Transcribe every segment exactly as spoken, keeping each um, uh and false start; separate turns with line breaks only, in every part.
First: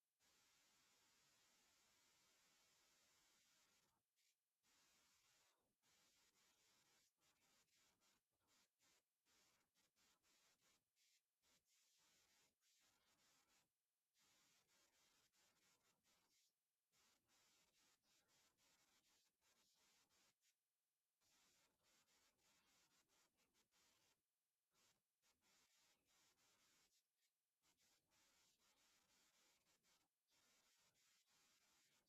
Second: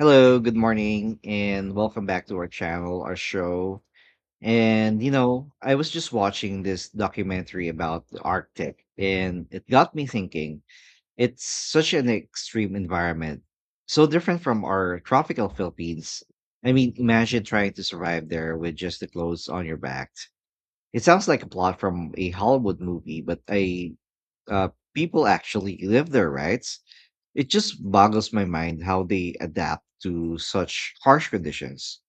Hello, good morning, and welcome back to our channel, our show. And you know, I was just watching this documentary about the Arctic, and it got me thinking. It's such an extreme environment, so different from our tropical Philippines. I mean, imagine trying to survive there with just the clothes on your back. It sounds like a plot from a Hollywood movie, but I uh, people actually live there, right? It just boggles my mind how they adapt to such harsh conditions.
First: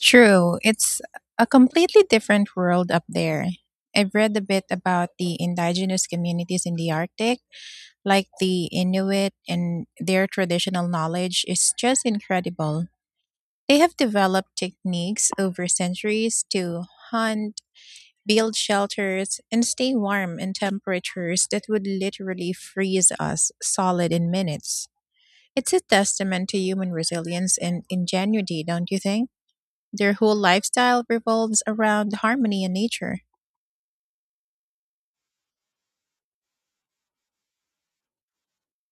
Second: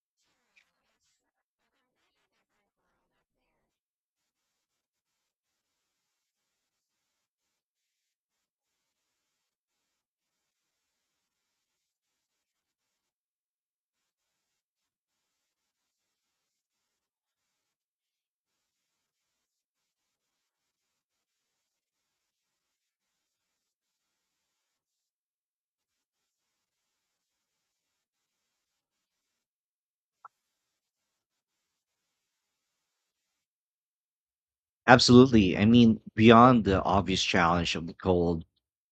True. It's a completely different world up there. I've read a bit about the indigenous communities in the Arctic, like the Inuit, and their traditional knowledge is just incredible. They have developed techniques over centuries to hunt, build shelters, and stay warm in temperatures that would literally freeze us solid in minutes. It's a testament to human resilience and ingenuity, don't you think? Their whole lifestyle revolves around harmony and nature.
Absolutely. I mean, beyond the obvious challenge of the cold,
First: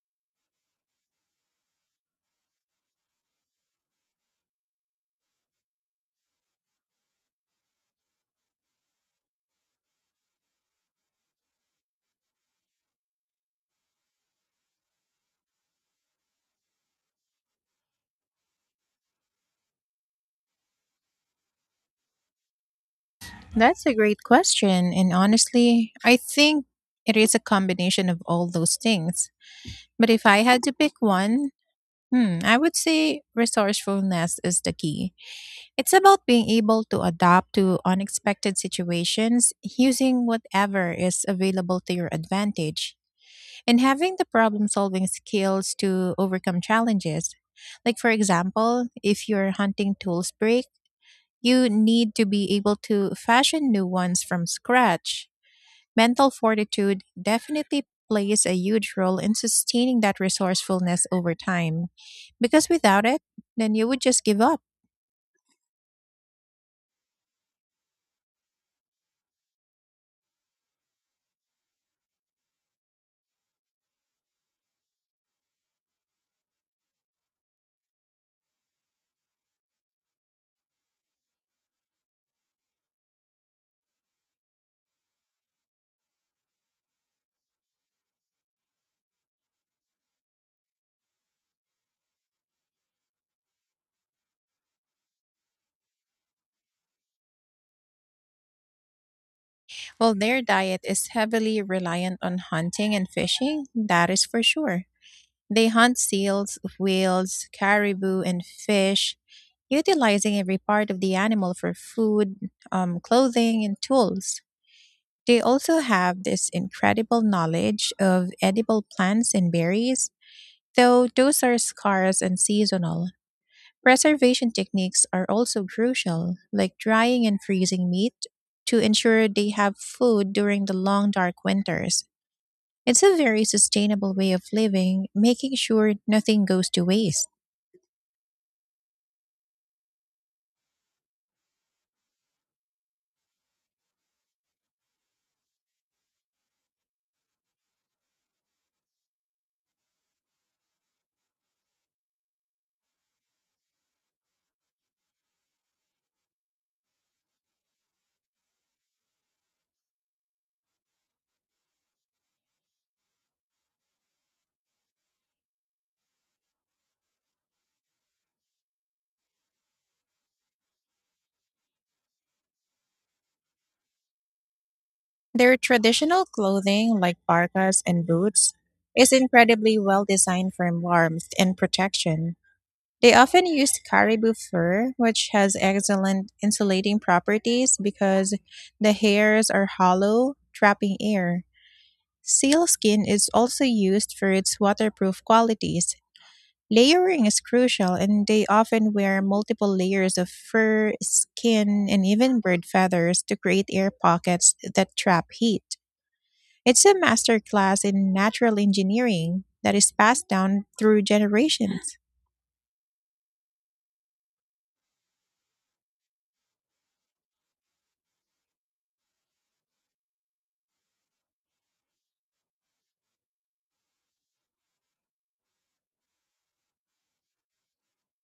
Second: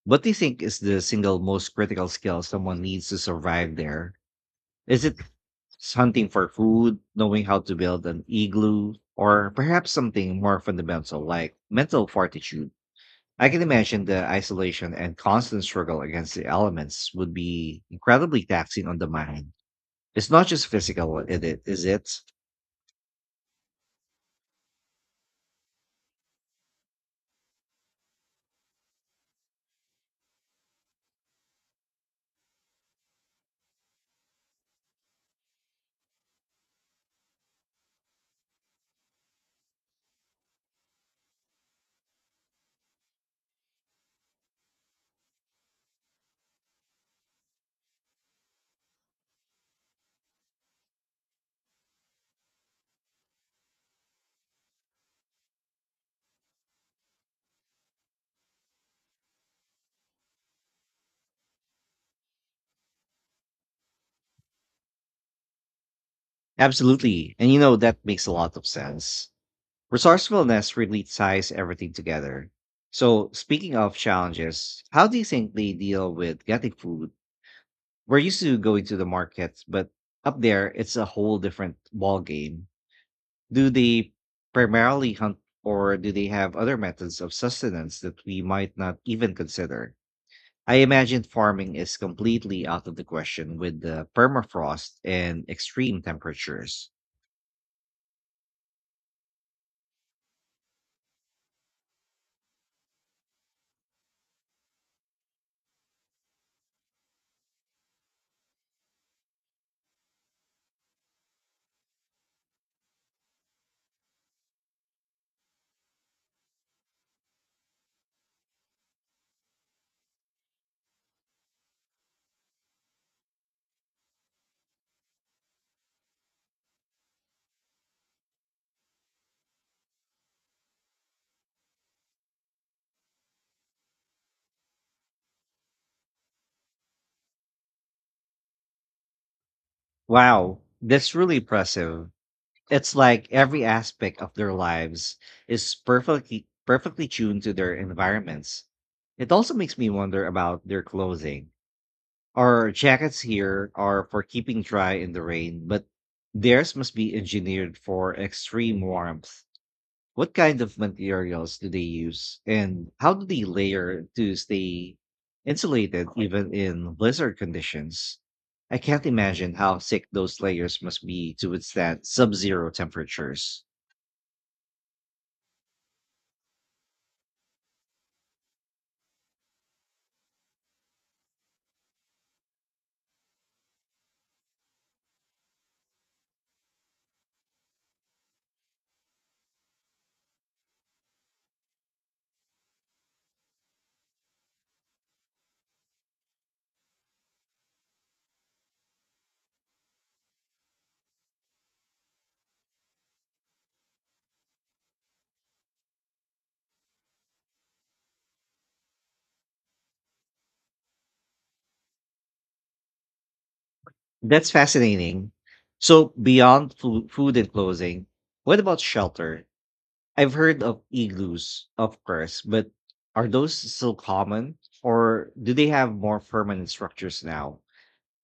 what do you think is the single most critical skill someone needs to survive there? Is it hunting for food, knowing how to build an igloo, or perhaps something more fundamental like mental fortitude? I can imagine the isolation and constant struggle against the elements would be incredibly taxing on the mind. It's not just physical, it, it- is it?
That's a great question. And honestly, I think it is a combination of all those things. But if I had to pick one, hmm, I would say resourcefulness is the key. It's about being able to adapt to unexpected situations using whatever is available to your advantage, and having the problem solving skills to overcome challenges. Like, for example, if your hunting tools break, you need to be able to fashion new ones from scratch. Mental fortitude definitely plays a huge role in sustaining that resourcefulness over time. Because without it, then you would just give up.
Absolutely. And you know, that makes a lot of sense. Resourcefulness really ties everything together. So, speaking of challenges, how do you think they deal with getting food? We're used to going to the markets, but up there, it's a whole different ball game. Do they primarily hunt, or do they have other methods of sustenance that we might not even consider? I imagine farming is completely out of the question with the permafrost and extreme temperatures.
Well, their diet is heavily reliant on hunting and fishing, that is for sure. They hunt seals, whales, caribou, and fish, utilizing every part of the animal for food, um, clothing, and tools. They also have this incredible knowledge of edible plants and berries, though those are scarce and seasonal. Preservation techniques are also crucial, like drying and freezing meat, to ensure they have food during the long dark winters. It's a very sustainable way of living, making sure nothing goes to waste.
Wow, that's really impressive. It's like every aspect of their lives is perfectly perfectly tuned to their environments. It also makes me wonder about their clothing. Our jackets here are for keeping dry in the rain, but theirs must be engineered for extreme warmth. What kind of materials do they use, and how do they layer to stay insulated even in blizzard conditions? I can't imagine how thick those layers must be to withstand sub-zero temperatures.
Their traditional clothing, like parkas and boots, is incredibly well designed for warmth and protection. They often use caribou fur, which has excellent insulating properties because the hairs are hollow, trapping air. Sealskin is also used for its waterproof qualities. Layering is crucial, and they often wear multiple layers of fur, skin, and even bird feathers to create air pockets that trap heat. It's a masterclass in natural engineering that is passed down through generations.
That's fascinating. So, beyond food, food and clothing, what about shelter? I've heard of igloos, of course, but are those still common, or do they have more permanent structures now?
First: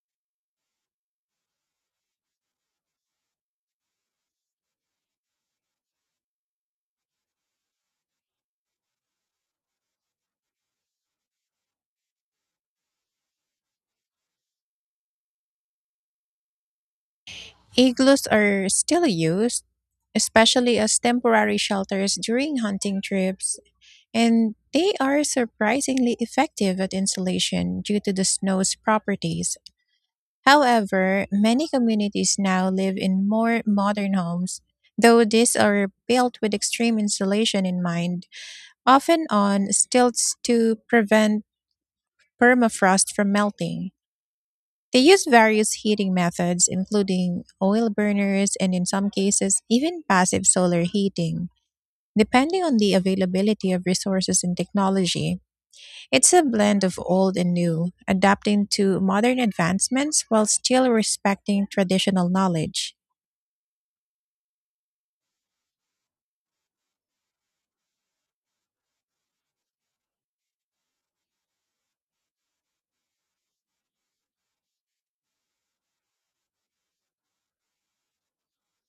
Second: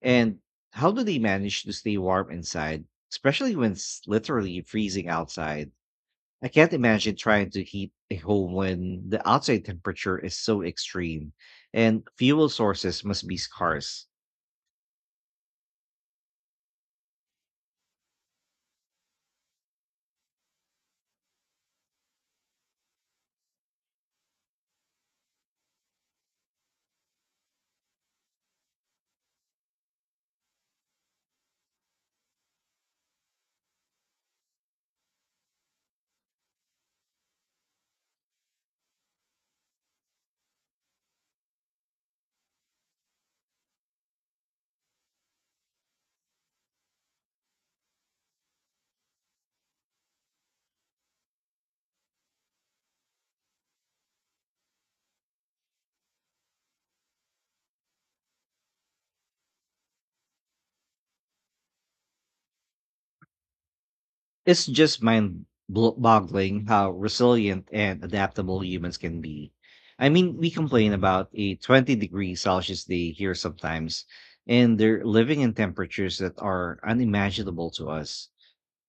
And how do they manage to stay warm inside, especially when it's literally freezing outside? I can't imagine trying to heat a home when the outside temperature is so extreme, and fuel sources must be scarce.
Igloos are still used, especially as temporary shelters during hunting trips. And they are surprisingly effective at insulation due to the snow's properties. However, many communities now live in more modern homes, though these are built with extreme insulation in mind, often on stilts to prevent permafrost from melting. They use various heating methods, including oil burners and, in some cases, even passive solar heating, depending on the availability of resources and technology. It's a blend of old and new, adapting to modern advancements while still respecting traditional knowledge.
It's just mind blo- boggling how resilient and adaptable humans can be. I mean, we complain about a twenty degree Celsius day here sometimes, and they're living in temperatures that are unimaginable to us.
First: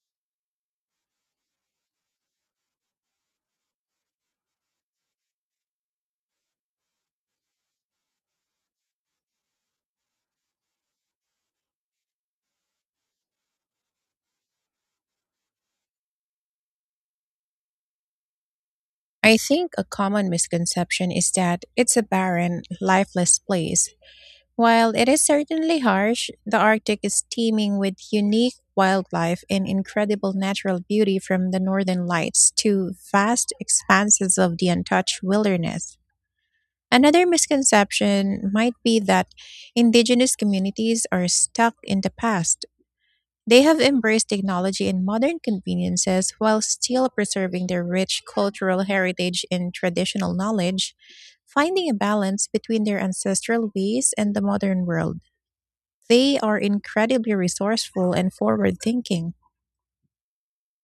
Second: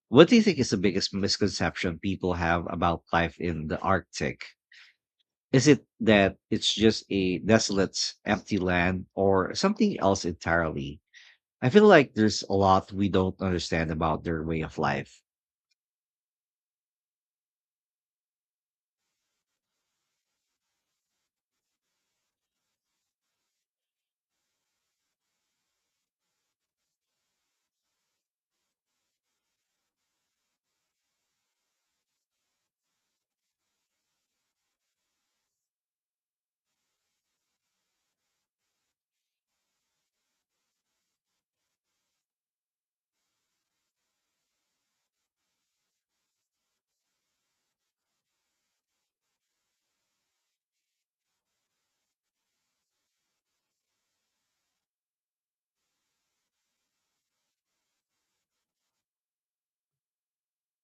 What do you think is the biggest misconception people have about life in the Arctic? Is it that it's just a desolate, empty land, or something else entirely? I feel like there's a lot we don't understand about their way of life.
I think a common misconception is that it's a barren, lifeless place. While it is certainly harsh, the Arctic is teeming with unique wildlife and incredible natural beauty, from the northern lights to vast expanses of the untouched wilderness. Another misconception might be that indigenous communities are stuck in the past. They have embraced technology and modern conveniences while still preserving their rich cultural heritage and traditional knowledge, finding a balance between their ancestral ways and the modern world. They are incredibly resourceful and forward thinking.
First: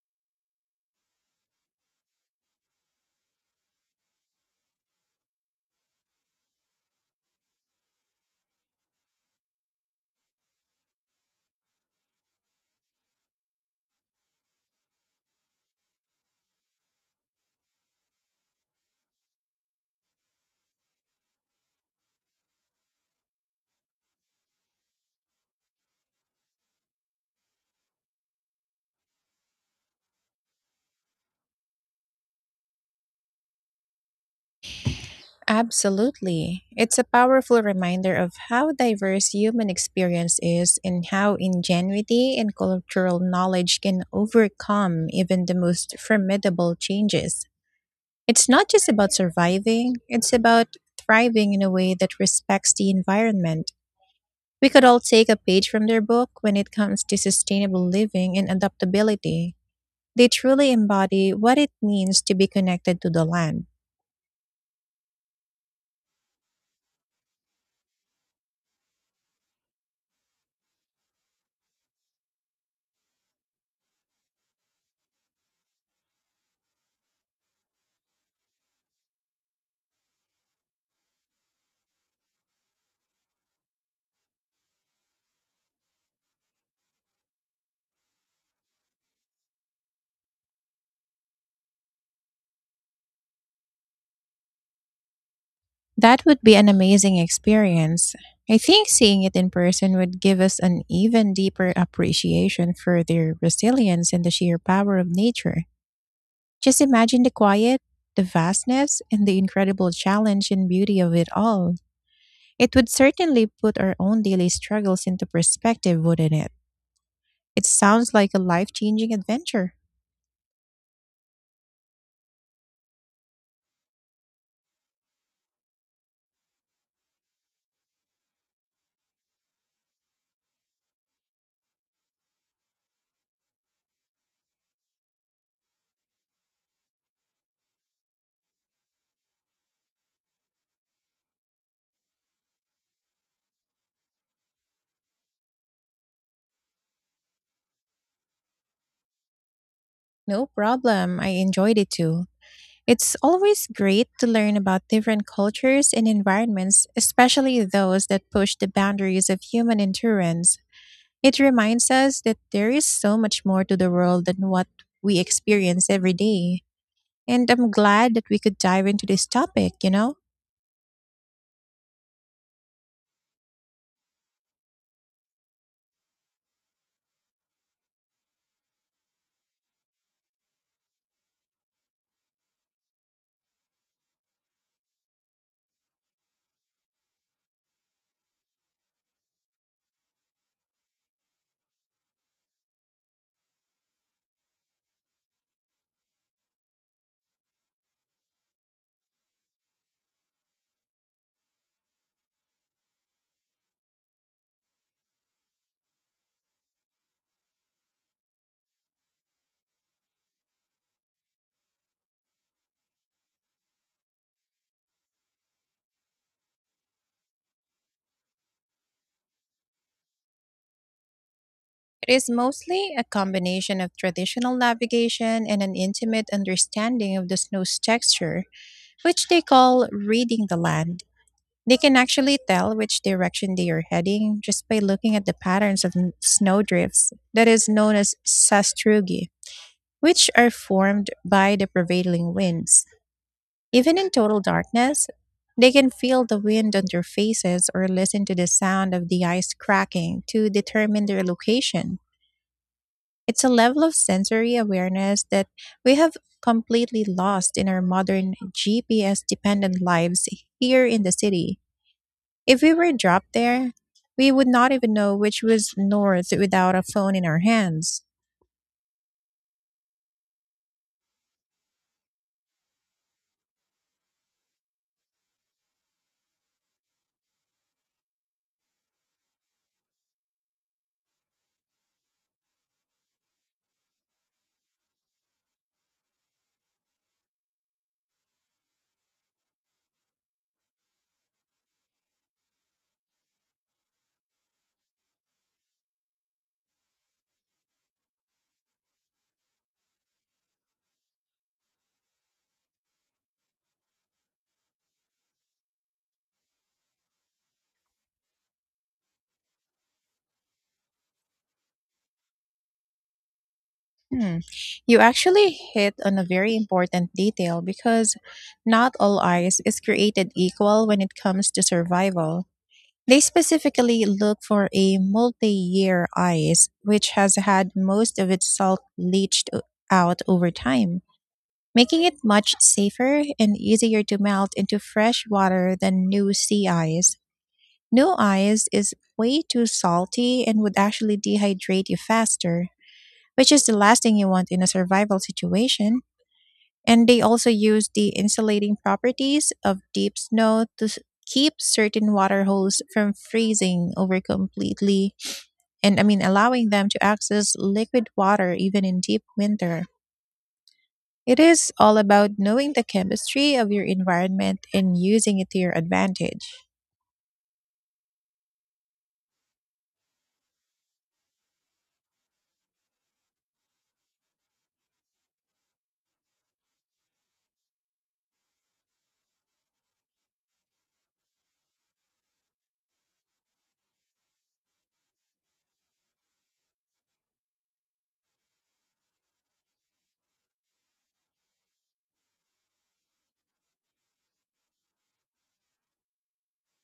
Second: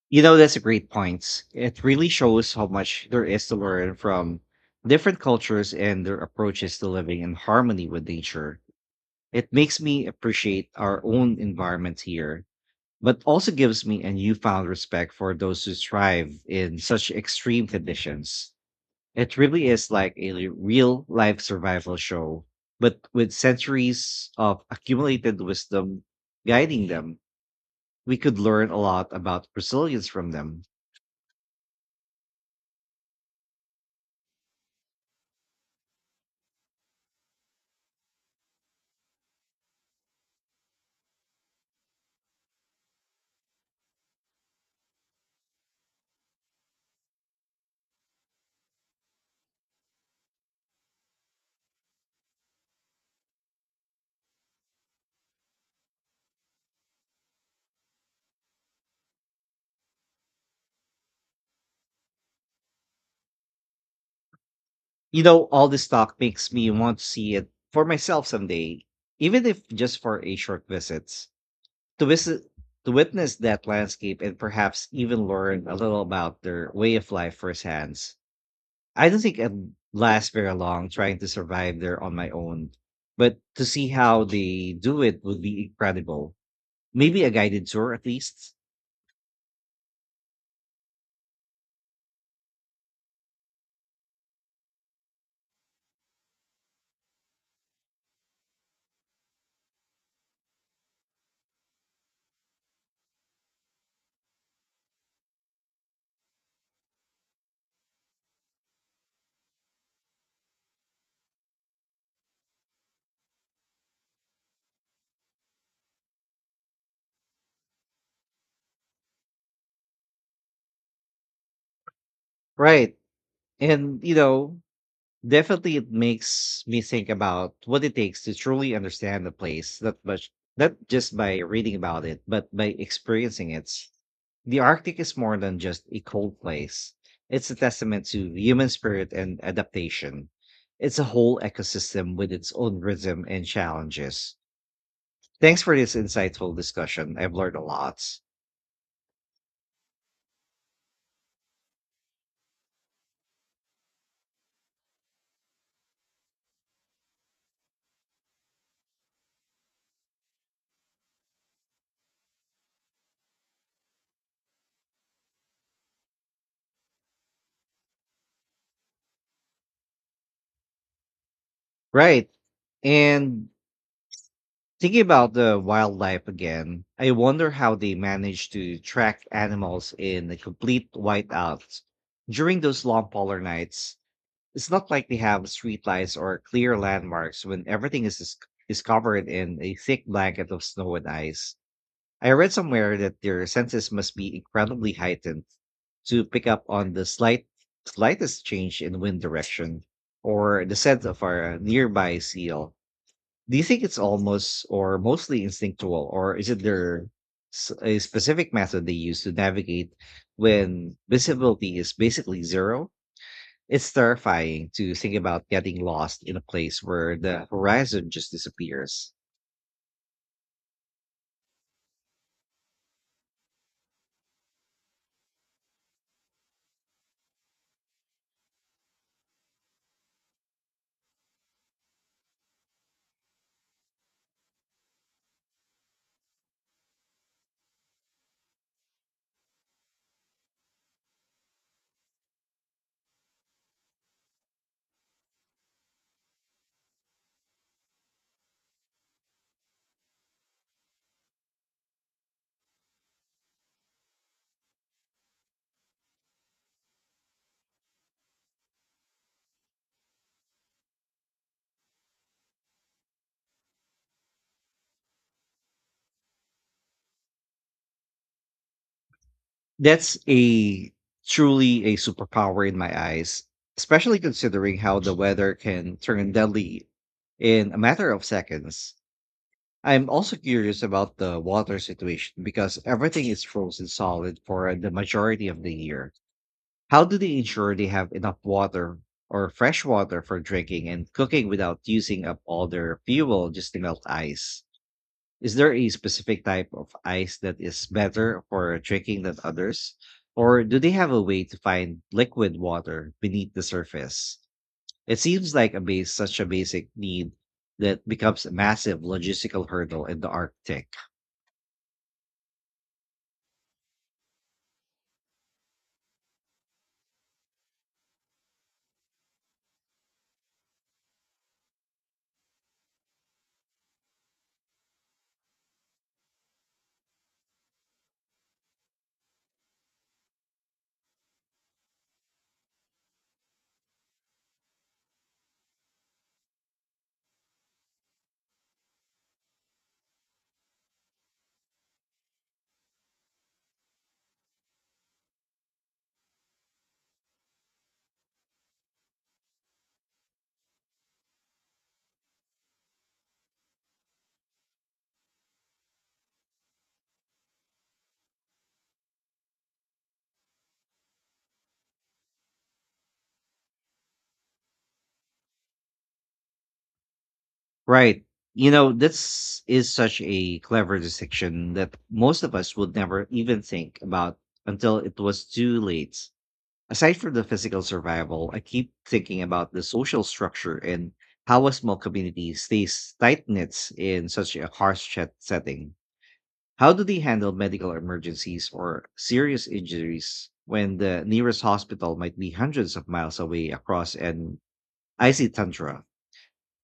You know, that's a great point. It really shows how much there is to learn from different cultures and their approaches to living in harmony with nature. It makes me appreciate our own environment here, but also gives me a newfound respect for those who thrive in such extreme conditions. It really is like a real life survival show, but with centuries of accumulated wisdom guiding them, we could learn a lot about resilience from them.
Absolutely. It's a powerful reminder of how diverse human experience is, and how ingenuity and cultural knowledge can overcome even the most formidable changes. It's not just about surviving, it's about thriving in a way that respects the environment. We could all take a page from their book when it comes to sustainable living and adaptability. They truly embody what it means to be connected to the land.
You know, all this talk makes me want to see it for myself someday, even if just for a short visit. To visit to witness that landscape and perhaps even learn a little about their way of life firsthand. I don't think I'd last very long trying to survive there on my own, but to see how they do it would be incredible. Maybe a guided tour at least.
That would be an amazing experience. I think seeing it in person would give us an even deeper appreciation for their resilience and the sheer power of nature. Just imagine the quiet, the vastness, and the incredible challenge and beauty of it all. It would certainly put our own daily struggles into perspective, wouldn't it? It sounds like a life changing adventure.
Right. And, you know, definitely it makes me think about what it takes to truly understand the place, not much, not just by reading about it, but by experiencing it. The Arctic is more than just a cold place. It's a testament to human spirit and adaptation. It's a whole ecosystem with its own rhythm and challenges. Thanks for this insightful discussion. I've learned a lot.
No problem. I enjoyed it too. It's always great to learn about different cultures and environments, especially those that push the boundaries of human endurance. It reminds us that there is so much more to the world than what we experience every day. And I'm glad that we could dive into this topic, you know?
Right. And thinking about the wildlife again, I wonder how they manage to track animals in a complete whiteout during those long polar nights. It's not like they have streetlights or clear landmarks when everything is dis- is covered in a thick blanket of snow and ice. I read somewhere that their senses must be incredibly heightened to pick up on the slight slightest change in wind direction or the scent of a nearby seal. Do you think it's almost or mostly instinctual, or is it their s- a specific method they use to navigate when visibility is basically zero? It's terrifying to think about getting lost in a place where the horizon just disappears.
It is mostly a combination of traditional navigation and an intimate understanding of the snow's texture, which they call reading the land. They can actually tell which direction they are heading just by looking at the patterns of n- snowdrifts, that is known as sastrugi, which are formed by the prevailing winds. Even in total darkness, they can feel the wind on their faces or listen to the sound of the ice cracking to determine their location. It's a level of sensory awareness that we have completely lost in our modern G P S dependent lives here in the city. If we were dropped there, we would not even know which was north without a phone in our hands.
That's a Truly a superpower in my eyes, especially considering how the weather can turn deadly in a matter of seconds. I'm also curious about the water situation, because everything is frozen solid for the majority of the year. How do they ensure they have enough water or fresh water for drinking and cooking without using up all their fuel just to melt ice? Is there a specific type of ice that is better for drinking than others? Or do they have a way to find liquid water beneath the surface? It seems like a base such a basic need that becomes a massive logistical hurdle in the Arctic.
Hmm. You actually hit on a very important detail, because not all ice is created equal when it comes to survival. They specifically look for a multi-year ice, which has had most of its salt leached o- out over time, making it much safer and easier to melt into fresh water than new sea ice. New ice is way too salty and would actually dehydrate you faster, which is the last thing you want in a survival situation. And they also use the insulating properties of deep snow to s- keep certain water holes from freezing over completely, and I mean allowing them to access liquid water even in deep winter. It is all about knowing the chemistry of your environment and using it to your advantage.
Right. You know, this is such a clever distinction that most of us would never even think about until it was too late. Aside from the physical survival, I keep thinking about the social structure and how a small community stays tight knit in such a harsh chat setting. How do they handle medical emergencies or serious injuries when the nearest hospital might be hundreds of miles away across an icy tundra?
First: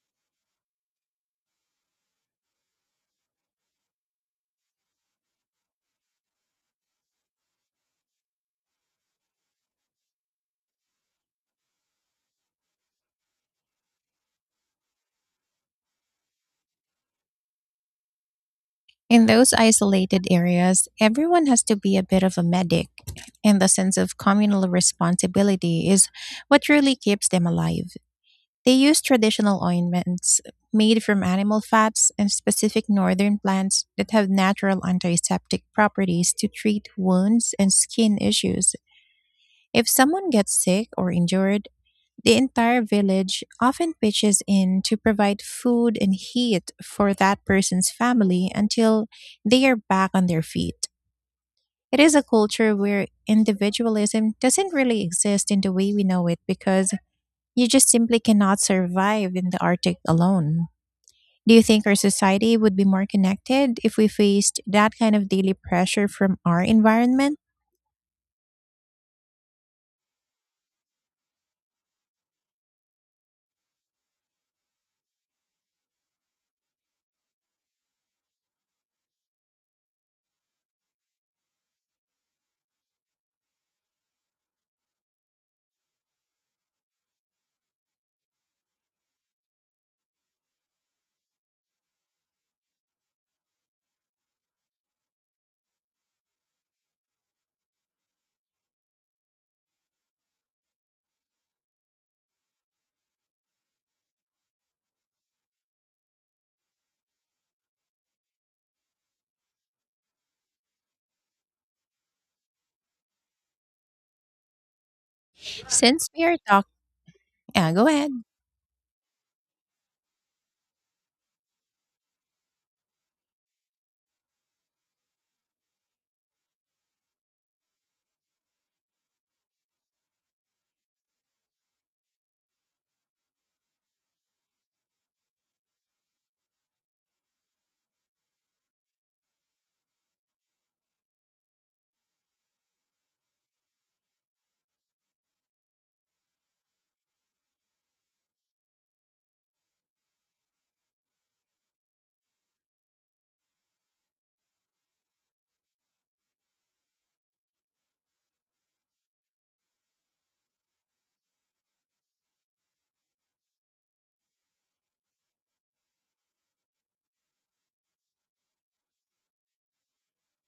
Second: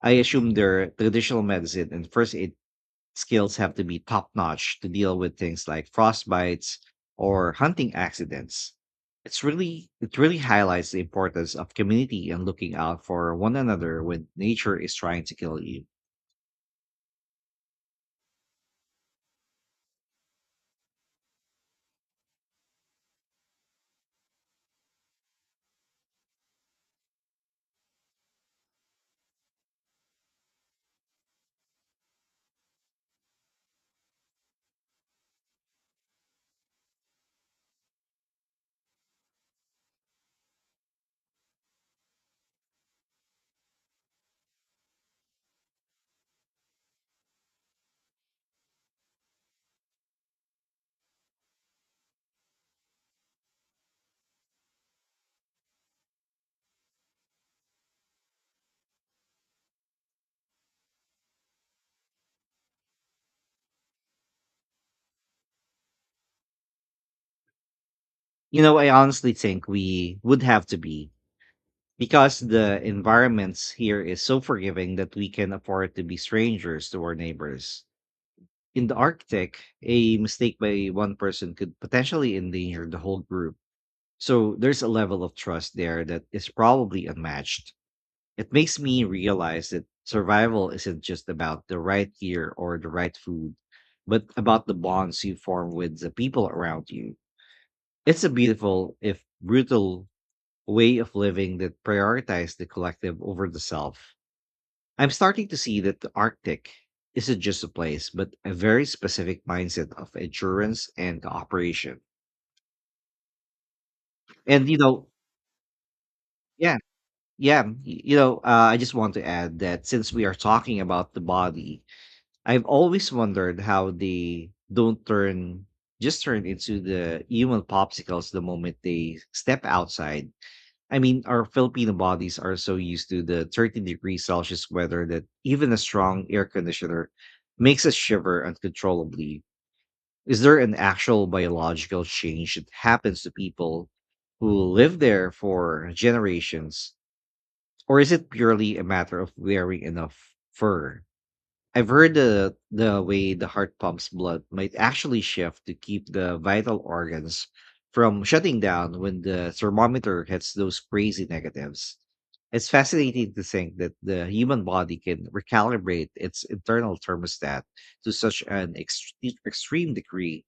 I assume their traditional medicine and first aid skills have to be top notch to deal with things like frostbites or hunting accidents. It's really it really highlights the importance of community and looking out for one another when nature is trying to kill you.
In those isolated areas, everyone has to be a bit of a medic, and the sense of communal responsibility is what really keeps them alive. They use traditional ointments made from animal fats and specific northern plants that have natural antiseptic properties to treat wounds and skin issues. If someone gets sick or injured, the entire village often pitches in to provide food and heat for that person's family until they are back on their feet. It is a culture where individualism doesn't really exist in the way we know it, because you just simply cannot survive in the Arctic alone. Do you think our society would be more connected if we faced that kind of daily pressure from our environment?
You know, I honestly think we would have to be, because the environments here is so forgiving that we can afford to be strangers to our neighbors. In the Arctic, a mistake by one person could potentially endanger the whole group. So there's a level of trust there that is probably unmatched. It makes me realize that survival isn't just about the right gear or the right food, but about the bonds you form with the people around you. It's a beautiful, if brutal, way of living that prioritizes the collective over the self. I'm starting to see that the Arctic isn't just a place, but a very specific mindset of endurance and cooperation. And, you know,
Since we are talking,
yeah. Yeah,
yeah,
y-
go ahead.
you know, uh, I just want to add that since we are talking about the body, I've always wondered how they don't turn just turn into the human popsicles the moment they step outside. I mean, our Filipino bodies are so used to the thirty degrees Celsius weather that even a strong air conditioner makes us shiver uncontrollably. Is there an actual biological change that happens to people who live there for generations, or is it purely a matter of wearing enough fur? I've heard the the way the heart pumps blood might actually shift to keep the vital organs from shutting down when the thermometer hits those crazy negatives. It's fascinating to think that the human body can recalibrate its internal thermostat to such an extre- extreme degree.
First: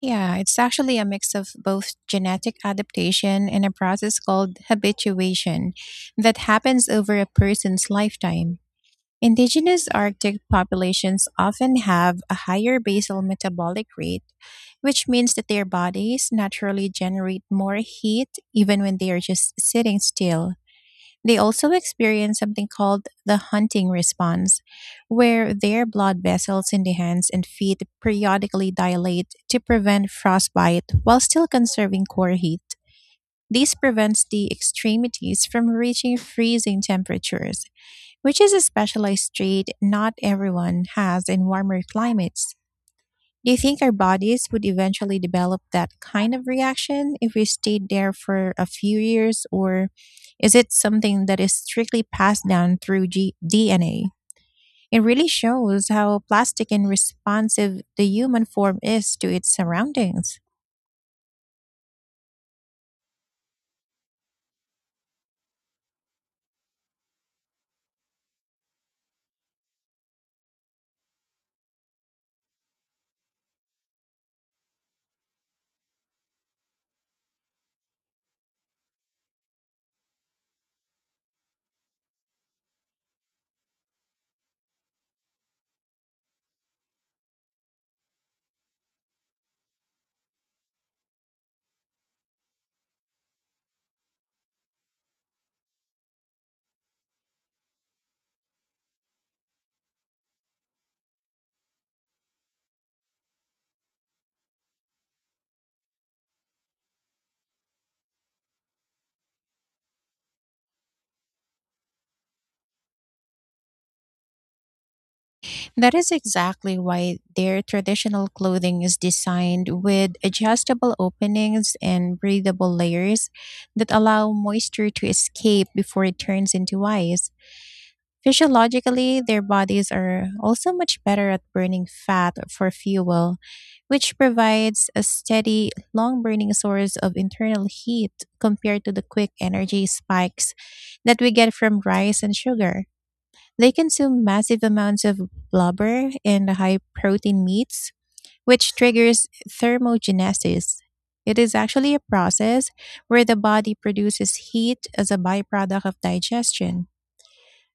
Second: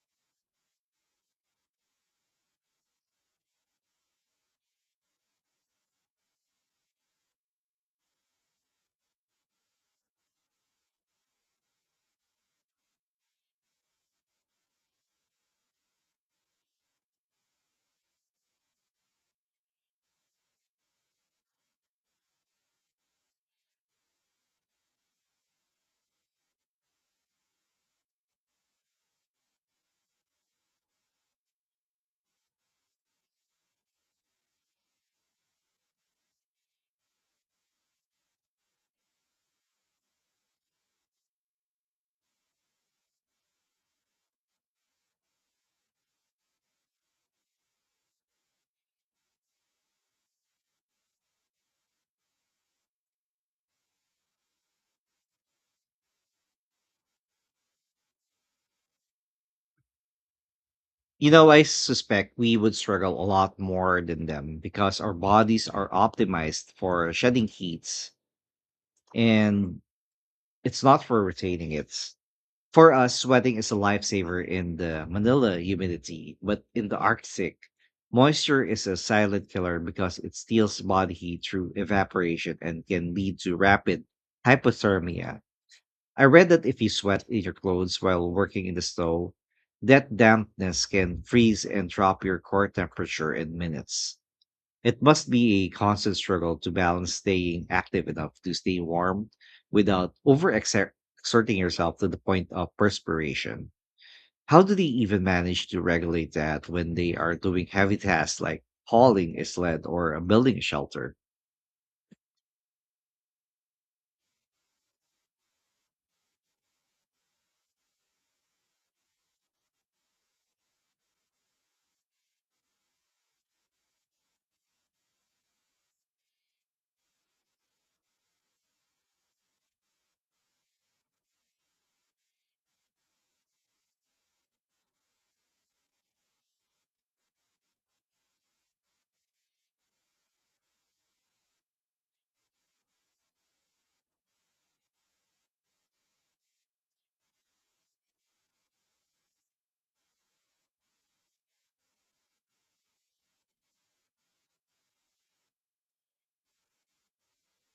Yeah, it's actually a mix of both genetic adaptation and a process called habituation that happens over a person's lifetime. Indigenous Arctic populations often have a higher basal metabolic rate, which means that their bodies naturally generate more heat even when they are just sitting still. They also experience something called the hunting response, where their blood vessels in the hands and feet periodically dilate to prevent frostbite while still conserving core heat. This prevents the extremities from reaching freezing temperatures, which is a specialized trait not everyone has in warmer climates. Do you think our bodies would eventually develop that kind of reaction if we stayed there for a few years, or is it something that is strictly passed down through G- D N A? It really shows how plastic and responsive the human form is to its surroundings.
You know, I suspect we would struggle a lot more than them because our bodies are optimized for shedding heat. And it's not for retaining. It's, for us, sweating is a lifesaver in the Manila humidity, but in the Arctic, moisture is a silent killer, because it steals body heat through evaporation and can lead to rapid hypothermia. I read that if you sweat in your clothes while working in the snow, that dampness can freeze and drop your core temperature in minutes. It must be a constant struggle to balance staying active enough to stay warm without over exerting yourself to the point of perspiration. How do they even manage to regulate that when they are doing heavy tasks like hauling a sled or uh, building a shelter?
That is exactly why their traditional clothing is designed with adjustable openings and breathable layers that allow moisture to escape before it turns into ice. Physiologically, their bodies are also much better at burning fat for fuel, which provides a steady, long burning source of internal heat compared to the quick energy spikes that we get from rice and sugar. They consume massive amounts of blubber and high protein meats, which triggers thermogenesis. It is actually a process where the body produces heat as a byproduct of digestion.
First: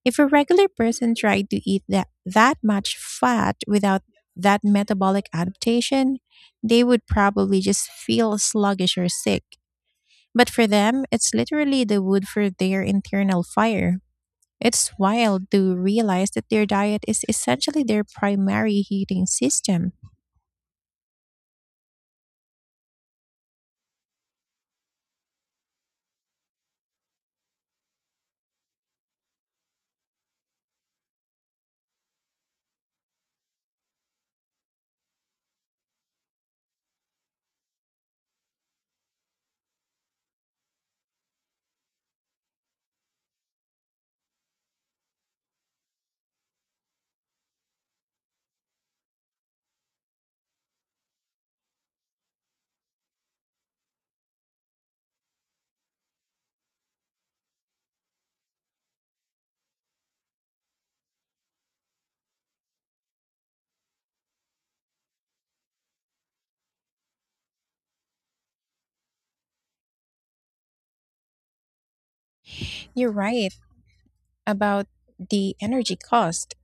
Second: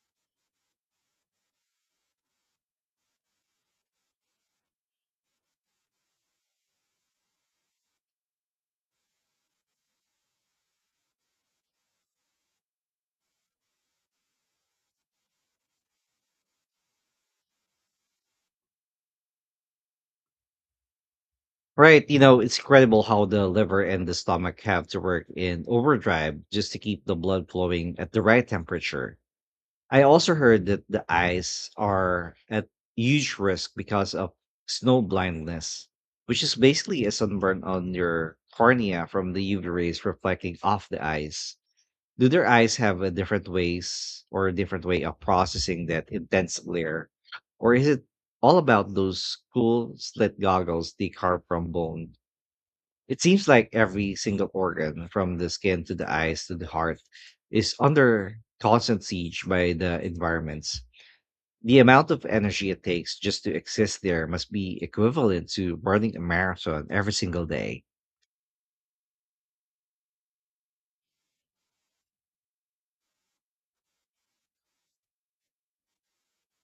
If a regular person tried to eat that, that much fat without that metabolic adaptation, they would probably just feel sluggish or sick. But for them, it's literally the wood for their internal fire. It's wild to realize that their diet is essentially their primary heating system.
Right, you know, it's incredible how the liver and the stomach have to work in overdrive just to keep the blood flowing at the right temperature. I also heard that the eyes are at huge risk because of snow blindness, which is basically a sunburn on your cornea from the U V rays reflecting off the eyes. Do their eyes have a different ways or a different way of processing that intense glare? Or is it all about those cool slit goggles they carve from bone? It seems like every single organ, from the skin to the eyes to the heart, is under constant siege by the environments. The amount of energy it takes just to exist there must be equivalent to running a marathon every single day.
You're right about the energy cost.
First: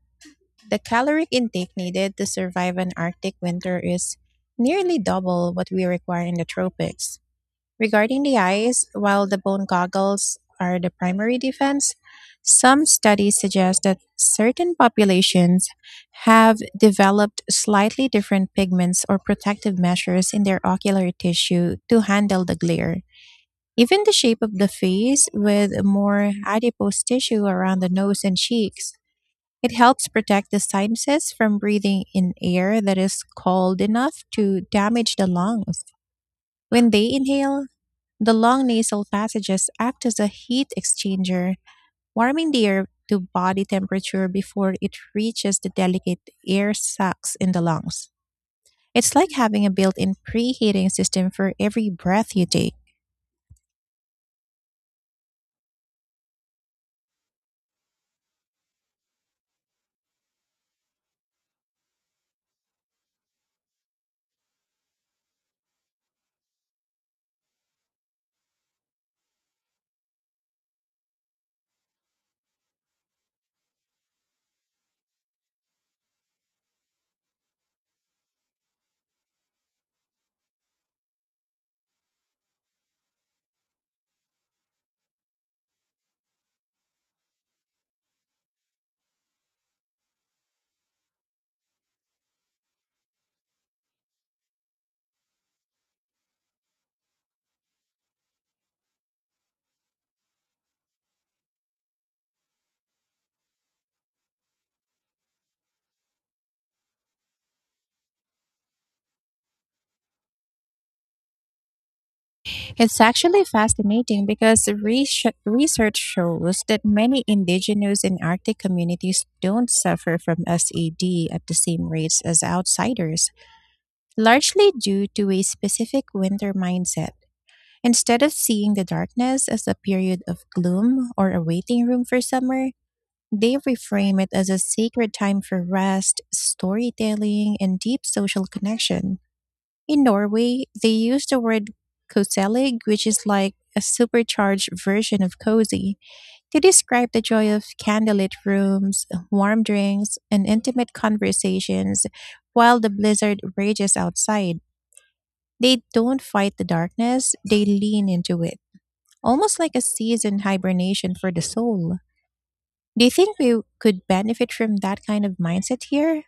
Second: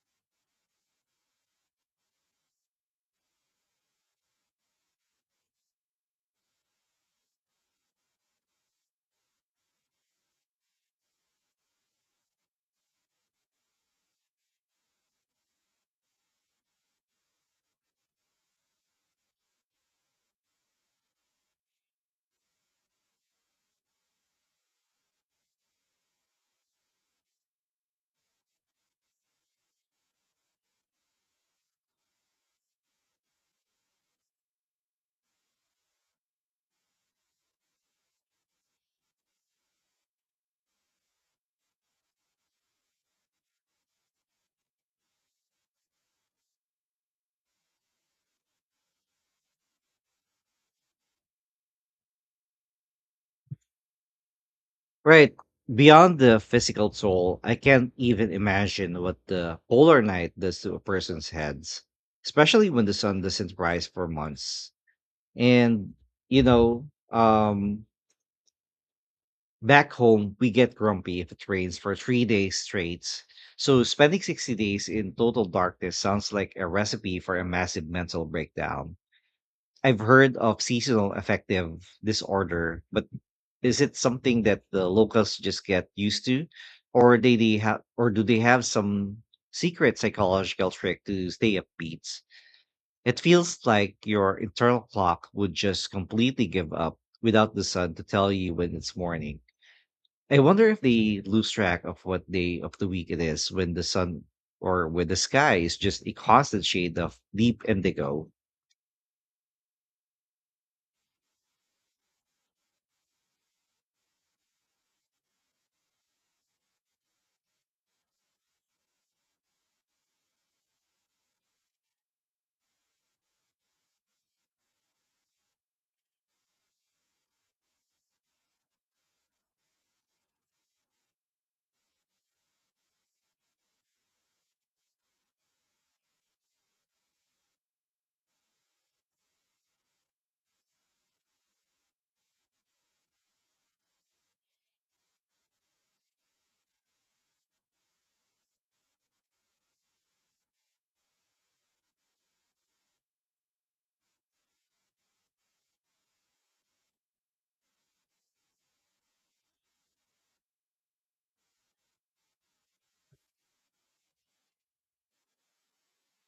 The caloric intake needed to survive an Arctic winter is nearly double what we require in the tropics. Regarding the eyes, while the bone goggles are the primary defense, some studies suggest that certain populations have developed slightly different pigments or protective measures in their ocular tissue to handle the glare. Even the shape of the face, with more adipose tissue around the nose and cheeks, it helps protect the sinuses from breathing in air that is cold enough to damage the lungs. When they inhale, the long nasal passages act as a heat exchanger, warming the air to body temperature before it reaches the delicate air sacs in the lungs. It's like having a built in preheating system for every breath you take.
Right. Beyond the physical toll, I can't even imagine what the polar night does to a person's heads, especially when the sun doesn't rise for months. And, you know, um, Back home, we get grumpy if it rains for three days straight. So, spending sixty days in total darkness sounds like a recipe for a massive mental breakdown. I've heard of seasonal affective disorder, but is it something that the locals just get used to, or they, they have, or do they have some secret psychological trick to stay upbeat? It feels like your internal clock would just completely give up without the sun to tell you when it's morning. I wonder if they lose track of what day of the week it is when the sun or when the sky is just a constant shade of deep indigo.
It's actually fascinating, because resh- research shows that many indigenous and Arctic communities don't suffer from SAD at the same rates as outsiders, largely due to a specific winter mindset. Instead of seeing the darkness as a period of gloom or a waiting room for summer, they reframe it as a sacred time for rest, storytelling, and deep social connection. In Norway, they use the word koselig, which is like a supercharged version of cozy, to describe the joy of candlelit rooms, warm drinks, and intimate conversations while the blizzard rages outside. They don't fight the darkness, they lean into it almost like a seasoned hibernation for the soul. Do you think we could benefit from that kind of mindset here?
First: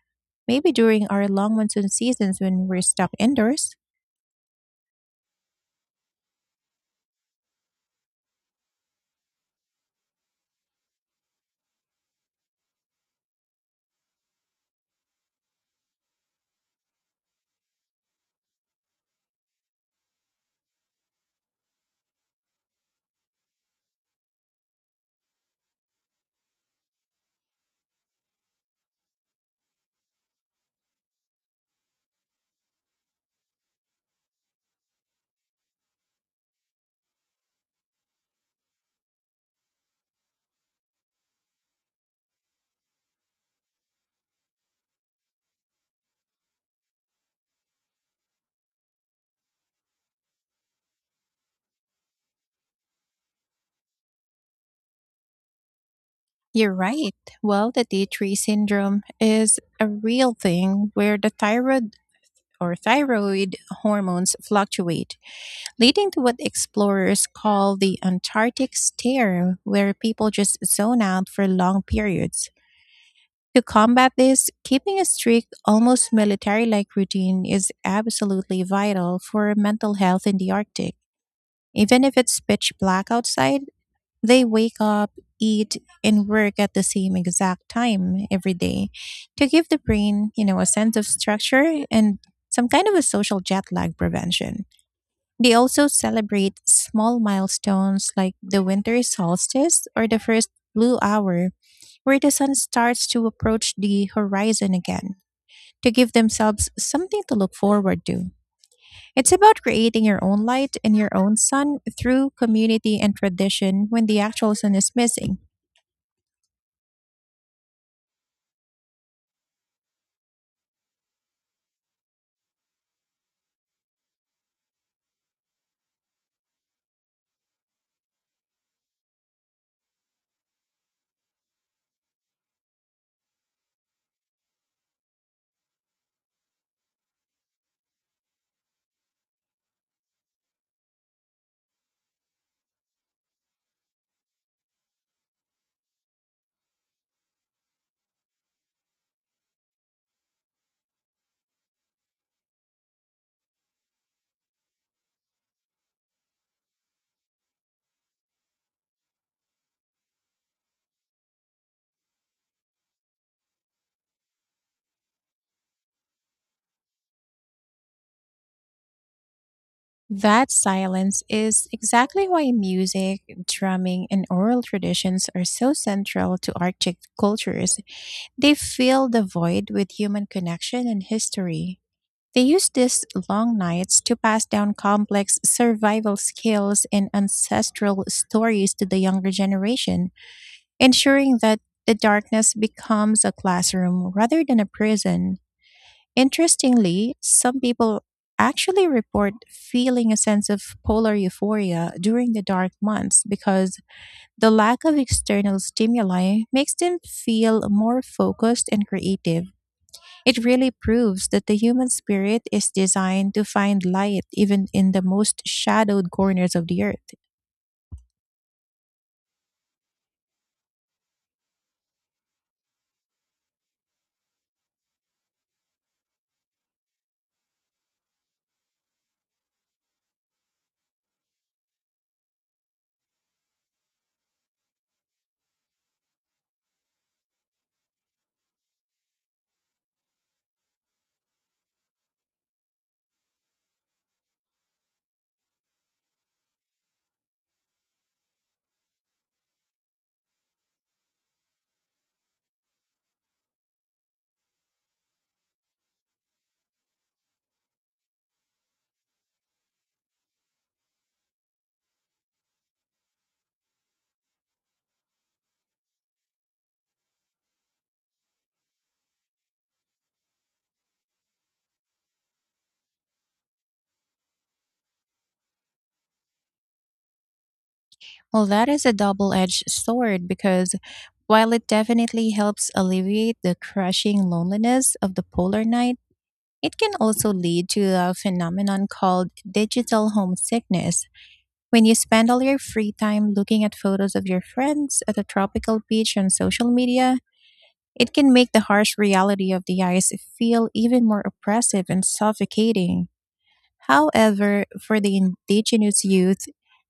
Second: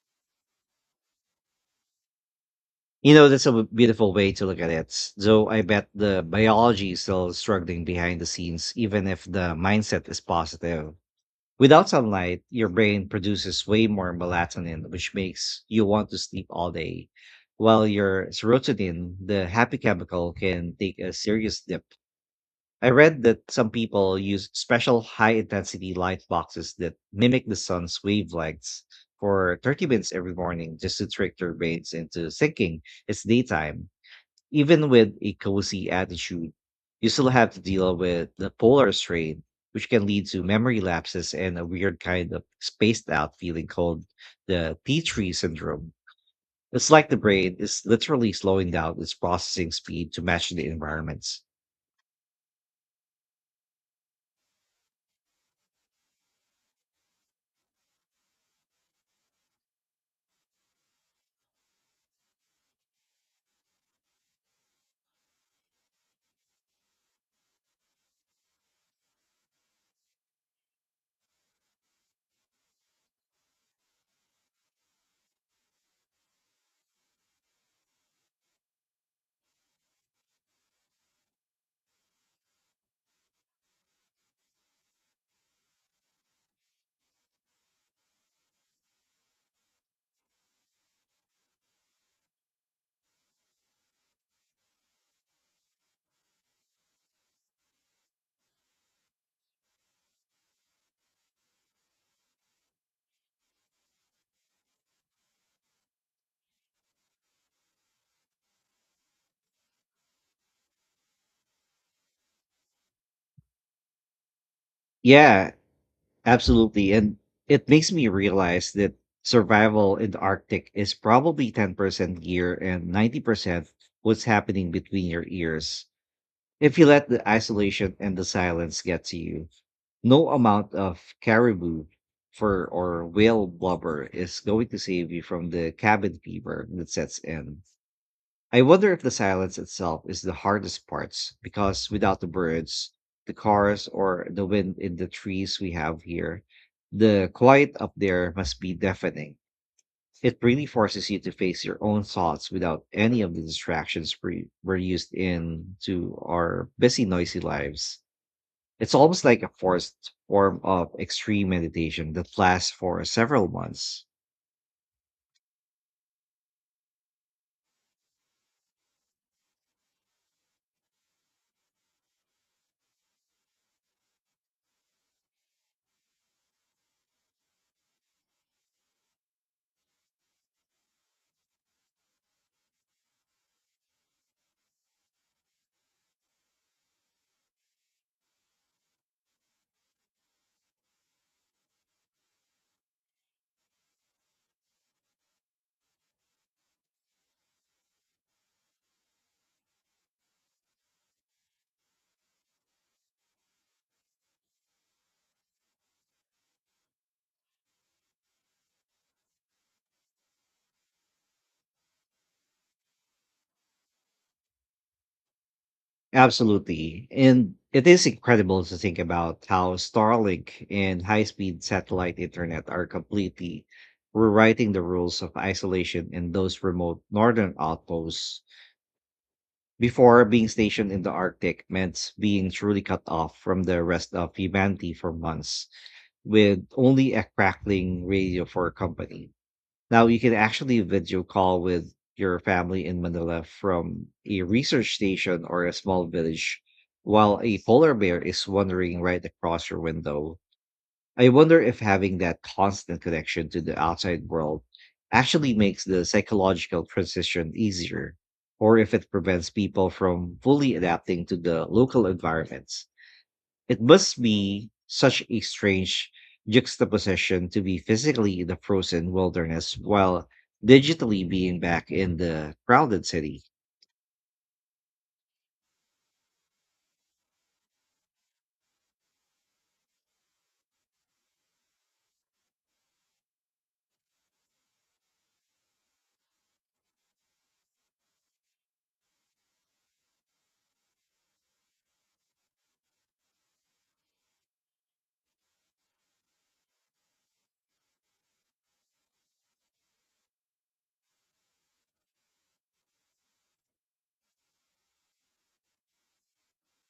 Maybe during our long monsoon seasons when we're stuck
You know, that's a
indoors?
beautiful way to look at it. Though I bet the biology is still struggling behind the scenes, even if the mindset is positive. Without sunlight, your brain produces way more melatonin, which makes you want to sleep all day, while your serotonin, the happy chemical, can take a serious dip. I read that some people use special high intensity light boxes that mimic the sun's wavelengths for thirty minutes every morning just to trick their brains into thinking it's daytime. Even with a cozy attitude, you still have to deal with the polar strain, which can lead to memory lapses and a weird kind of spaced out feeling called the tea tree syndrome. It's like the brain is literally slowing down its processing speed to match the environments.
You're right. Well, the day tree syndrome is a real thing, where the thyroid or thyroid hormones fluctuate, leading to what explorers call the Antarctic stare, where people just zone out for long periods. To combat this, keeping a strict, almost military like routine is absolutely vital for mental health in the Arctic. Even if it's pitch black outside, they wake up, eat, and work at the same exact time every day to give the brain, you know, a sense of structure and some kind of a social jet lag prevention. They also celebrate small milestones like the winter solstice or the first blue hour, where the sun starts to approach the horizon again, to give themselves something to look forward to. It's about creating your own light and your own sun through community and tradition when the actual sun is missing.
Yeah, absolutely. And it makes me realize that survival in the Arctic is probably ten percent gear and ninety percent what's happening between your ears. If you let the isolation and the silence get to you, no amount of caribou fur or whale blubber is going to save you from the cabin fever that sets in. I wonder if the silence itself is the hardest parts, because without the birds, the cars, or the wind in the trees we have here, the quiet up there must be deafening. It really forces you to face your own thoughts without any of the distractions we- we're used in to our busy, noisy lives. It's almost like a forced form of extreme meditation that lasts for several months.
That silence is exactly why music, drumming, and oral traditions are so central to Arctic cultures. They fill the void with human connection and history. They use these long nights to pass down complex survival skills and ancestral stories to the younger generation, ensuring that the darkness becomes a classroom rather than a prison. Interestingly, some people actually report feeling a sense of polar euphoria during the dark months, because the lack of external stimuli makes them feel more focused and creative. It really proves that the human spirit is designed to find light even in the most shadowed corners of the
Absolutely.
earth.
And it is incredible to think about how Starlink and high speed satellite internet are completely rewriting the rules of isolation in those remote northern outposts. Before, being stationed in the Arctic meant being truly cut off from the rest of humanity for months, with only a crackling radio for company. Now you can actually video call with your family in Manila from a research station or a small village, while a polar bear is wandering right across your window. I wonder if having that constant connection to the outside world actually makes the psychological transition easier, or if it prevents people from fully adapting to the local environments. It must be such a strange juxtaposition to be physically in the frozen wilderness while digitally being back in the crowded city.
Well, that is a double edged sword, because while it definitely helps alleviate the crushing loneliness of the polar night, it can also lead to a phenomenon called digital homesickness. When you spend all your free time looking at photos of your friends at a tropical beach on social media, it can make the harsh reality of the ice feel even more oppressive and suffocating. However, for the indigenous youth,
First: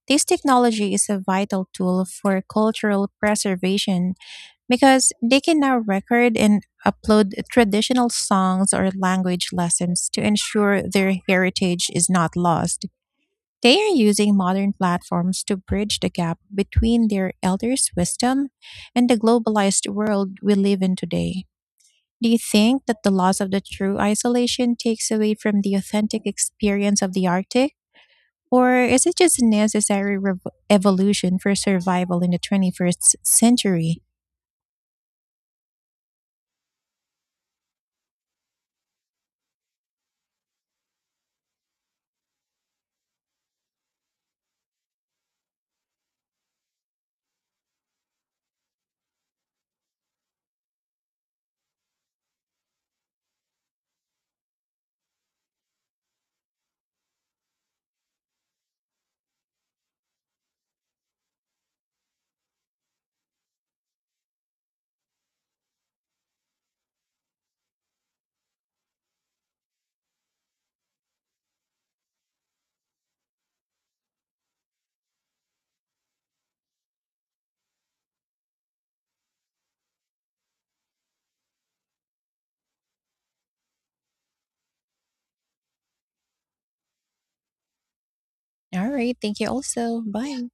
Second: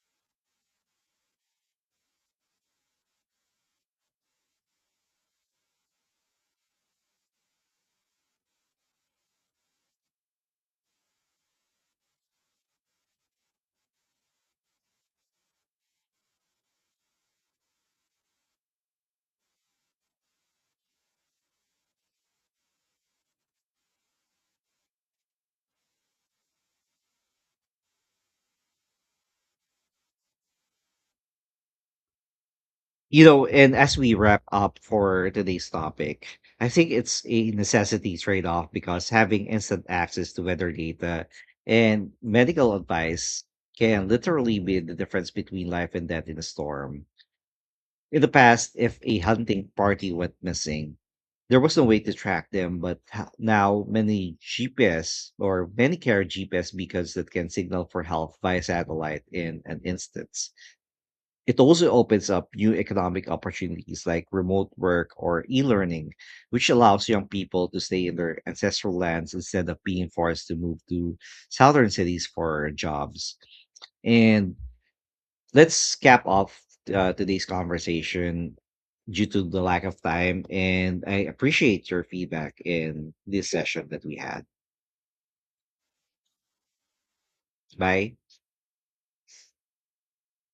this technology is a vital tool for cultural preservation, because they can now record and upload traditional songs or language lessons to ensure their heritage is not lost. They are using modern platforms to bridge the gap between their elders' wisdom and the globalized world we live in today. Do you think that the loss of the true isolation takes away from the authentic experience of the Arctic? Or is it just a necessary rev- evolution for survival in the twenty-first
You know, and as
century?
we wrap up for today's topic, I think it's a necessity trade off, because having instant access to weather data and medical advice can literally be the difference between life and death in a storm. In the past, if a hunting party went missing, there was no way to track them, but ho- now many G P S or many carry G P S beacons that can signal for help via satellite in an instance. It also opens up new economic opportunities like remote work or e learning, which allows young people to stay in their ancestral lands instead of being forced to move to southern cities for jobs. And let's cap off uh, today's conversation due to the lack of time. And I appreciate your feedback in this session that we had. Bye.
All right. Thank you also. Bye.